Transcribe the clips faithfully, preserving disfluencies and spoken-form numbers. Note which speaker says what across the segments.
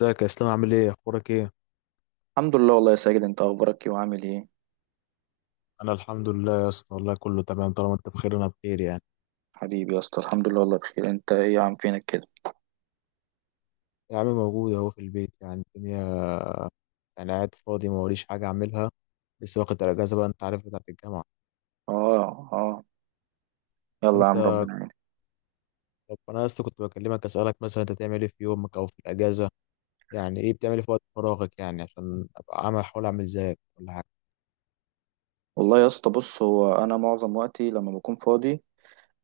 Speaker 1: ازيك يا اسلام؟ عامل ايه؟ اخبارك ايه؟
Speaker 2: الحمد لله، والله يا ساجد، انت اخبارك ايه وعامل ايه؟
Speaker 1: انا الحمد لله يا اسطى، والله كله تمام. طالما انت بخير انا بخير يعني.
Speaker 2: حبيبي يا اسطى، الحمد لله والله بخير. انت ايه يا عم، فينك كده؟
Speaker 1: يا عم موجود اهو في البيت، يعني الدنيا يعني قاعد فاضي، ما وريش حاجه اعملها. لسه واخد الاجازه بقى، انت عارف، بتاعت الجامعه.
Speaker 2: اه، اه. يلا يا
Speaker 1: انت
Speaker 2: عم، ربنا يعينك.
Speaker 1: طب انا يا اسطى كنت بكلمك اسالك، مثلا انت تعمل ايه في يومك او في الاجازه؟ يعني ايه بتعمل إيه في وقت فراغك، يعني عشان ابقى عامل، احاول اعمل زيك ولا حاجه.
Speaker 2: والله يا اسطى، بص، هو انا معظم وقتي لما بكون فاضي،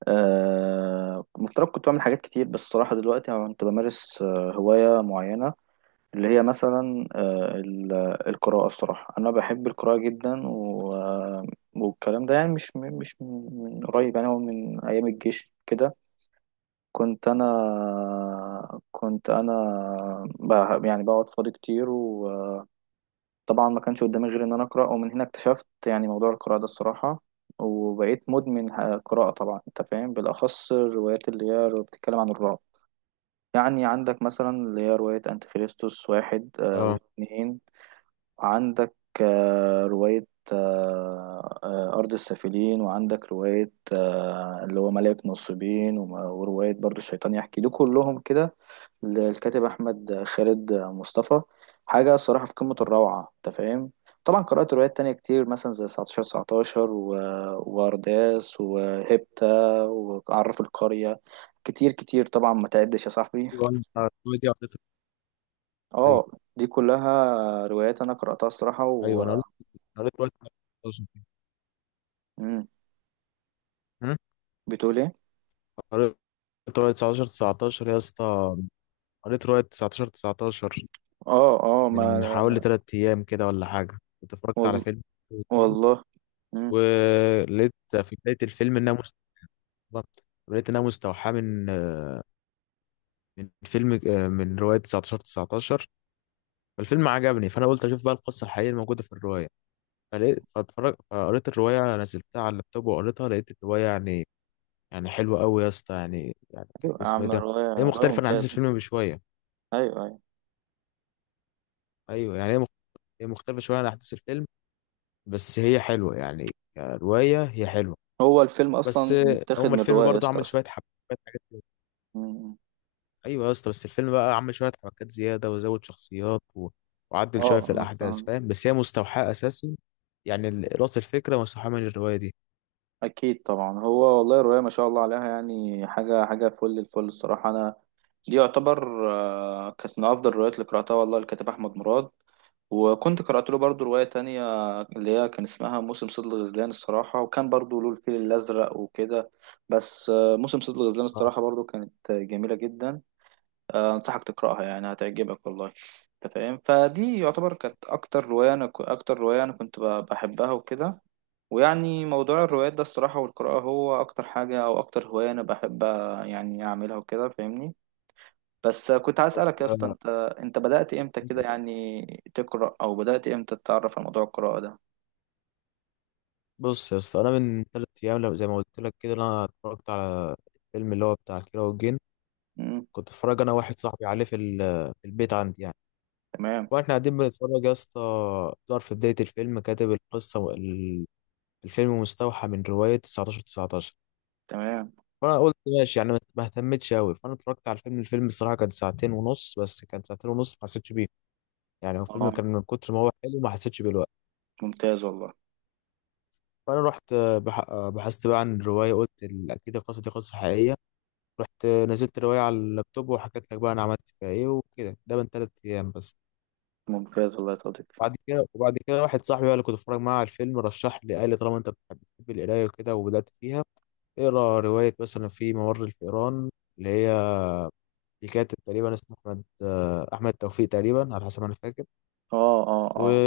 Speaker 2: آه مفترض كنت بعمل حاجات كتير، بس الصراحه دلوقتي انا كنت بمارس آه هوايه معينه، اللي هي مثلا آه ال- القراءه. الصراحه انا بحب القراءه جدا، و آه، والكلام ده يعني مش مش من قريب، يعني هو من ايام الجيش كده. كنت انا كنت انا بقى يعني بقعد فاضي كتير، وطبعا ما كانش قدامي غير ان انا اقرا، ومن هنا اكتشفت يعني موضوع القراءه ده الصراحه. وبقيت مدمن ه- قراءه، طبعا انت فاهم، بالاخص الروايات اللي هي رو- بتتكلم عن الرعب. يعني عندك مثلا اللي هي روايه انتيخريستوس واحد، آه،
Speaker 1: اه.
Speaker 2: واثنين. وعندك آه، روايه، آه، آه، أرض السافلين. وعندك رواية، آه، اللي هو ملاك نصيبين، وم- ورواية برضو الشيطان يحكي، دول كلهم كده للكاتب احمد خالد مصطفى. حاجه الصراحه في قمه
Speaker 1: يعني
Speaker 2: الروعه، انت فاهم. طبعا قرات روايات تانية كتير، مثلا زي تسعتاشر تسعتاشر و... وارداس، وهيبتا، وعراف القريه، كتير كتير طبعا، ما تعدش يا صاحبي.
Speaker 1: ايوه. انت دي قضيتك. ايوه.
Speaker 2: اه. دي كلها روايات انا قراتها الصراحه و
Speaker 1: ايوه انا قريت، أنا قريت رواية تسعتاشر.
Speaker 2: مم.
Speaker 1: هم؟
Speaker 2: بتقول ايه؟
Speaker 1: قريت رواية تسعتاشر تسعتاشر يا اسطى، قريت رواية تسعتاشر تسعة عشر
Speaker 2: اه، اه ما
Speaker 1: من حوالي تلات أيام كده ولا حاجة. كنت اتفرجت على
Speaker 2: وال...
Speaker 1: فيلم كويسين،
Speaker 2: والله. مم.
Speaker 1: ولقيت في بداية الفيلم إنها مستوحاة، لقيت إنها مستوحاة من من فيلم من رواية تسعة عشر تسعة عشر. فالفيلم عجبني، فأنا قلت أشوف بقى القصة الحقيقية الموجودة في الرواية. فلقيت فاتفرج فقريت الرواية، نزلتها على اللابتوب وقريتها، لقيت الرواية يعني، يعني حلوة أوي يا اسطى يعني. يعني كانت
Speaker 2: ايوه يا
Speaker 1: اسمه إيه
Speaker 2: عم،
Speaker 1: ده.
Speaker 2: الروايه
Speaker 1: هي
Speaker 2: روايه
Speaker 1: مختلفة عن أحداث
Speaker 2: ممتازه.
Speaker 1: الفيلم بشوية.
Speaker 2: ايوه، ايوه.
Speaker 1: أيوه يعني هي مخ- هي مختلفة شوية عن أحداث الفيلم، بس هي حلوة يعني. كرواية هي حلوة.
Speaker 2: هو الفيلم
Speaker 1: بس
Speaker 2: اصلا متاخد
Speaker 1: هما
Speaker 2: من
Speaker 1: الفيلم
Speaker 2: روايه يا
Speaker 1: برضو
Speaker 2: اسطى
Speaker 1: عمل
Speaker 2: اصلا.
Speaker 1: شويه حبكات، حاجات كده.
Speaker 2: مم.
Speaker 1: ايوه يا اسطى، بس الفيلم بقى عمل شويه حبكات زياده وزود شخصيات، و... وعدل شويه
Speaker 2: اه
Speaker 1: في
Speaker 2: انا
Speaker 1: الاحداث،
Speaker 2: فاهم.
Speaker 1: فاهم؟ بس هي مستوحاه اساسا، يعني ال- راس الفكره مستوحاه من الروايه دي.
Speaker 2: اكيد طبعا، هو والله رؤيا ما شاء الله عليها، يعني حاجه حاجه، فل الفل الصراحه. انا دي يعتبر، آه، كانت من افضل الروايات اللي قراتها والله، الكاتب احمد مراد. وكنت قرات له برضو روايه تانية اللي هي كان اسمها موسم صيد الغزلان الصراحه، وكان برضو له الفيل الازرق وكده. بس آه، موسم صيد الغزلان
Speaker 1: آه،
Speaker 2: الصراحه برضو كانت جميله جدا. آه، انصحك تقراها يعني، هتعجبك والله، انت فاهم. فدي يعتبر كانت اكتر روايه انا، اكتر روايه انا كنت ب- بحبها وكده. ويعني موضوع الروايات ده الصراحة والقراءة هو أكتر حاجة أو أكتر هواية أنا بحب يعني أعملها وكده، فاهمني. بس كنت عايز
Speaker 1: طب،
Speaker 2: أسألك يا اسطى،
Speaker 1: آه،
Speaker 2: أنت أنت بدأت إمتى
Speaker 1: بس-
Speaker 2: كده يعني تقرأ، أو بدأت إمتى تتعرف على موضوع القراءة ده؟
Speaker 1: بص يا اسطى، انا من ثلاث ايام، لو- زي ما قلت لك كده، انا اتفرجت على الفيلم اللي هو بتاع كيرة والجن.
Speaker 2: مم.
Speaker 1: كنت اتفرج انا واحد صاحبي عليه في ال- في البيت عندي يعني.
Speaker 2: تمام.
Speaker 1: واحنا قاعدين بنتفرج يا اسطى، ظهر في بدايه الفيلم كاتب القصه وال- الفيلم مستوحى من رواية تسعتاشر تسعتاشر.
Speaker 2: تمام.
Speaker 1: فانا قلت ماشي يعني، ما ما اهتمتش قوي، فانا اتفرجت على الفيلم الفيلم الصراحه كان ساعتين ونص، بس كان ساعتين ونص ما حسيتش بيه. يعني هو الفيلم
Speaker 2: أه.
Speaker 1: كان من كتر ما هو حلو ما حسيتش بيه الوقت.
Speaker 2: ممتاز والله.
Speaker 1: فانا رحت آه، بح... آه، بحثت بقى عن الروايه، قلت ال- اكيد القصه دي قصه حقيقيه. رحت آه، نزلت الروايه على اللابتوب، وحكيت لك بقى انا عملت فيها ايه وكده. ده من ثلاث ايام بس.
Speaker 2: ممتاز والله يا صديقي.
Speaker 1: بعد كده، وبعد كده واحد صاحبي بقى اللي كنت بتفرج معاه على الفيلم رشح لي، قال لي طالما انت بتحب بتحب القرايه وكده وبدات فيها، اقرا روايه مثلا في ممر الفئران، اللي هي في كاتب تقريبا اسمه احمد آه، احمد توفيق تقريبا، على حسب ما انا فاكر.
Speaker 2: أه، أه،
Speaker 1: و...
Speaker 2: أه.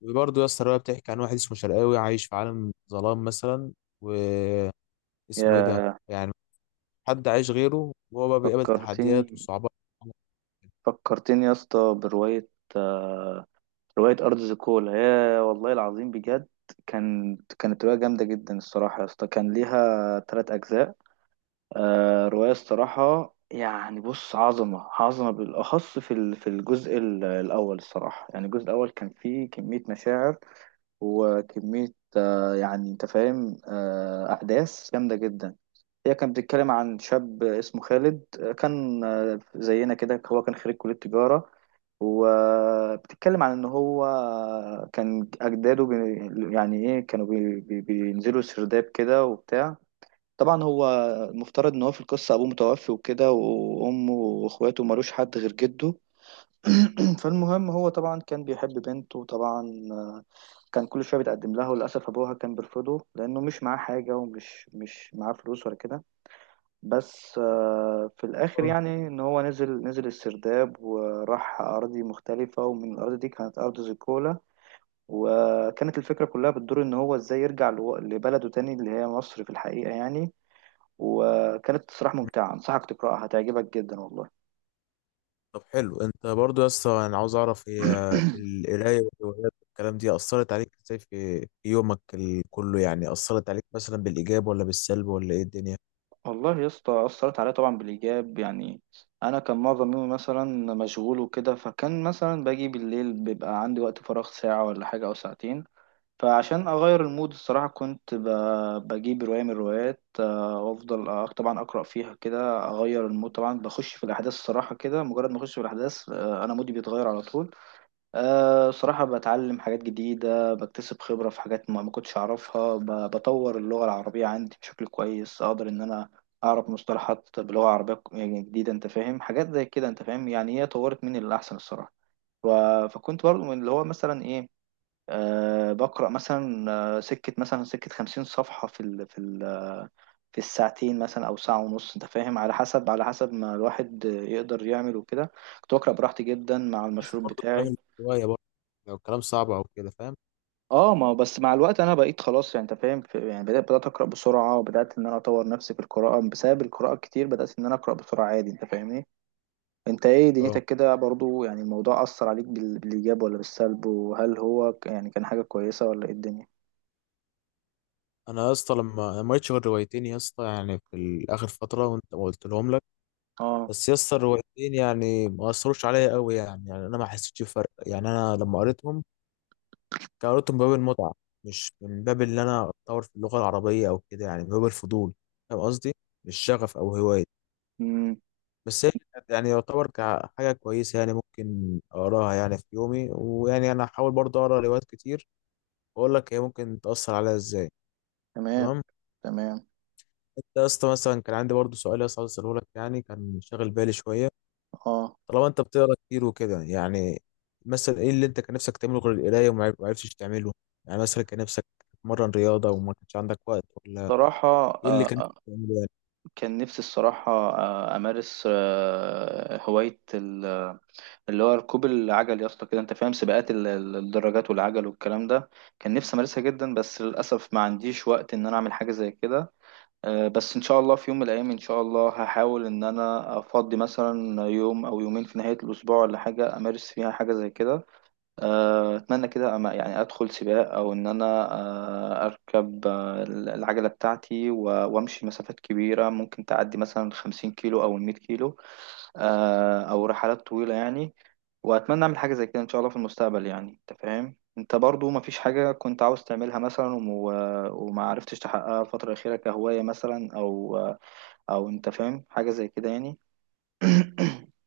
Speaker 1: وبرضه يا اسطى الروايه بتحكي عن واحد اسمه شرقاوي، عايش في عالم ظلام مثلا، واسمه ايه ده
Speaker 2: يا،
Speaker 1: يعني، حد عايش غيره، وهو بقى بيقابل تحديات
Speaker 2: فكرتني
Speaker 1: وصعوبات.
Speaker 2: فكرتني يا اسطى برواية، آه، رواية أرض زيكولا، يا والله العظيم بجد. كان كانت رواية جامدة جدا الصراحة يا اسطى، كان ليها تلات أجزاء. آه رواية الصراحة، يعني بص، عظمة عظمة، بالأخص في ال- في الجزء ال- الأول الصراحة. يعني الجزء الأول كان فيه كمية مشاعر وكمية، آه يعني أنت فاهم، آه أحداث جامدة جدا. هي كانت بتتكلم عن شاب اسمه خالد، آه، كان آه، زينا كده، هو كان خريج كلية تجارة. وبتتكلم عن ان هو كان اجداده بي يعني ايه، كانوا بي بي بينزلوا سرداب كده وبتاع. طبعا هو المفترض ان هو في القصه ابوه متوفي وكده، وامه واخواته ملوش حد غير جده. فالمهم هو طبعا كان بيحب بنته، وطبعا كان كل شويه بيتقدم لها، وللاسف ابوها كان بيرفضه لانه مش معاه حاجه، ومش مش معاه فلوس ولا كده. بس آه، في الآخر يعني إن هو نزل نزل السرداب، وراح أراضي مختلفة، ومن الأراضي دي كانت أرض زيكولا. وكانت الفكرة كلها بتدور إن هو إزاي يرجع لو- لبلده تاني اللي هي مصر في الحقيقة يعني. وكانت صراحة ممتعة، أنصحك تقرأها، هتعجبك جدا والله.
Speaker 1: طب حلو. انت برضه يا اسطى انا عاوز اعرف، هي القرايه والروايات والكلام دي اثرت عليك ازاي في في يومك ال- كله؟ يعني اثرت عليك مثلا بالايجاب ولا بالسلب، ولا ايه الدنيا؟
Speaker 2: والله يا اسطى، أثرت عليا طبعا بالإيجاب يعني. أنا كان معظم يومي مثلا مشغول وكده، فكان مثلا باجي بالليل بيبقى عندي وقت فراغ ساعة ولا حاجة أو ساعتين. فعشان اغير المود الصراحه كنت ب- بجيب روايه من الروايات، آه، وافضل أق- طبعا اقرا فيها كده، اغير المود، طبعا بخش في الاحداث الصراحه كده، مجرد ما اخش في الاحداث، آه، انا مودي بيتغير على طول. آه، صراحه بتعلم حاجات جديده، بكتسب خبره في حاجات ما ما كنتش اعرفها، ب- بطور اللغه العربيه عندي بشكل كويس، اقدر ان انا اعرف مصطلحات بلغه عربيه ك- يعني جديده، انت فاهم، حاجات زي كده انت فاهم، يعني هي طورت مني للاحسن الصراحه. ف- فكنت برضو من اللي هو مثلا ايه، أه بقرأ مثلا، آه، سكة مثلا سكة خمسين صفحة في ال في ال آه، في الساعتين مثلا أو ساعة ونص. أنت فاهم، على حسب على حسب ما الواحد يقدر يعمل وكده. كنت بقرأ براحتي جدا مع
Speaker 1: حسب
Speaker 2: المشروب
Speaker 1: برضه الكلام،
Speaker 2: بتاعي.
Speaker 1: الروايه برضه، لو الكلام صعب او كده، فاهم.
Speaker 2: اه، ما هو بس مع الوقت انا بقيت خلاص يعني انت فاهم، في- يعني بدات بدات اقرا بسرعه. وبدات ان انا اطور نفسي في القراءه، بسبب القراءه الكتير بدات ان انا اقرا بسرعه عادي، انت فاهمني. انت ايه
Speaker 1: اه.
Speaker 2: دنيتك كده برضو؟ يعني الموضوع اثر عليك بال- بالايجاب ولا بالسلب؟ وهل هو ك- يعني كان حاجه كويسه ولا ايه الدنيا؟
Speaker 1: انا يا اسطى، لما أنا ما قريتش غير روايتين يا اسطى، يعني في ال- اخر فتره، وانت ما قلت لهم لك، بس يا اسطى الروايتين يعني ما اثروش عليا قوي يعني. يعني انا ما حسيتش بفرق. يعني انا لما قريتهم، كان قريتهم من باب المتعه، مش من باب ان انا اتطور في اللغه العربيه او كده. يعني من باب الفضول، فاهم قصدي؟ مش شغف او هوايه.
Speaker 2: اه.
Speaker 1: بس هي كانت يعني يعتبر كحاجه كويسه، يعني ممكن اقراها يعني في يومي، ويعني انا هحاول برضه اقرا روايات كتير، واقول لك هي ممكن تاثر عليا ازاي.
Speaker 2: تمام.
Speaker 1: تمام.
Speaker 2: تمام.
Speaker 1: انت يا اسطى مثلا، كان عندي برضه سؤال يا اسطى عاوز اساله لك، يعني كان شاغل بالي شويه.
Speaker 2: اه.
Speaker 1: طالما انت بتقرا كتير وكده يعني، مثلا ايه اللي انت كان نفسك تعمله غير القرايه وما عرف- ما عرفتش تعمله؟ يعني مثلا كان نفسك تتمرن رياضه وما كانش عندك وقت، ولا
Speaker 2: صراحة،
Speaker 1: ايه اللي
Speaker 2: آه،
Speaker 1: كان نفسك
Speaker 2: آه،
Speaker 1: تعمله يعني؟
Speaker 2: كان نفسي الصراحة، آه، أمارس آه، هواية ال- اللي هو ركوب العجل يا اسطى كده. أنت فاهم سباقات ال- ال- الدراجات والعجل والكلام ده، كان نفسي أمارسها جدا، بس للأسف ما عنديش وقت إن أنا أعمل حاجة زي كده. آه، بس إن شاء الله في يوم من الأيام، إن شاء الله هحاول إن أنا أفضي مثلا يوم أو يومين في نهاية الأسبوع ولا حاجة، أمارس فيها حاجة زي كده. آه، اتمنى كده أما يعني ادخل سباق او ان انا، آه، اركب آه، العجله بتاعتي، و- وامشي مسافات كبيره ممكن تعدي مثلا 50 كيلو او 100 كيلو، آه، او رحلات طويله يعني. واتمنى اعمل حاجه زي كده ان شاء الله في المستقبل يعني، انت فاهم. انت برضو ما فيش حاجه كنت عاوز تعملها مثلا، وم- وما عرفتش تحققها الفتره الاخيره كهوايه مثلا، او او انت فاهم حاجه زي كده يعني.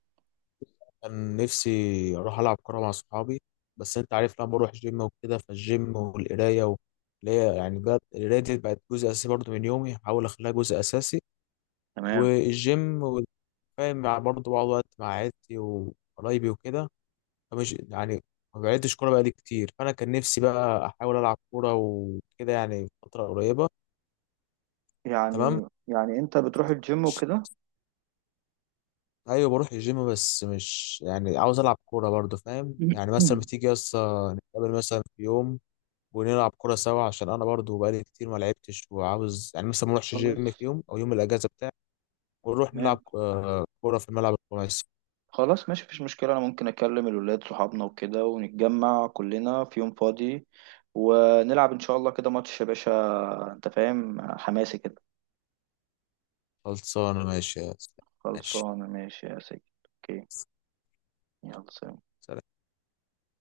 Speaker 1: كان نفسي اروح العب كوره مع صحابي، بس انت عارف لما بروح جيم وكده، فالجيم والقرايه، و... اللي هي يعني بقت، القرايه دي بقت جزء اساسي برضه من يومي، هحاول اخليها جزء اساسي،
Speaker 2: تمام.
Speaker 1: والجيم، والفاهم برضه بقعد وقت مع عيلتي وقرايبي وكده، مش يعني. ما بعدتش كوره بقالي كتير، فانا كان نفسي بقى احاول العب كوره وكده، يعني في فتره قريبه. تمام.
Speaker 2: يعني يعني انت بتروح الجيم
Speaker 1: مش-
Speaker 2: وكده.
Speaker 1: ايوه بروح الجيم، بس مش يعني، عاوز العب كوره برضو، فاهم يعني؟ مثلا بتيجي يسطا نتقابل مثلا في يوم ونلعب كوره سوا، عشان انا برضو بقالي كتير ما لعبتش، وعاوز يعني مثلا ما اروحش
Speaker 2: خلاص.
Speaker 1: جيم في يوم، او يوم الاجازه بتاعي، ونروح
Speaker 2: تمام.
Speaker 1: نلعب آه، كوره في الملعب الخماسي.
Speaker 2: خلاص ماشي، مفيش مشكلة، أنا ممكن أكلم الولاد صحابنا وكده ونتجمع كلنا في يوم فاضي، ونلعب إن شاء الله كده ماتش يا باشا، أنت فاهم، حماسي كده.
Speaker 1: خلصانه، ماشي يا أسلام. ماشي
Speaker 2: خلصانة ماشي يا سيدي. أوكي. يلا، سلام.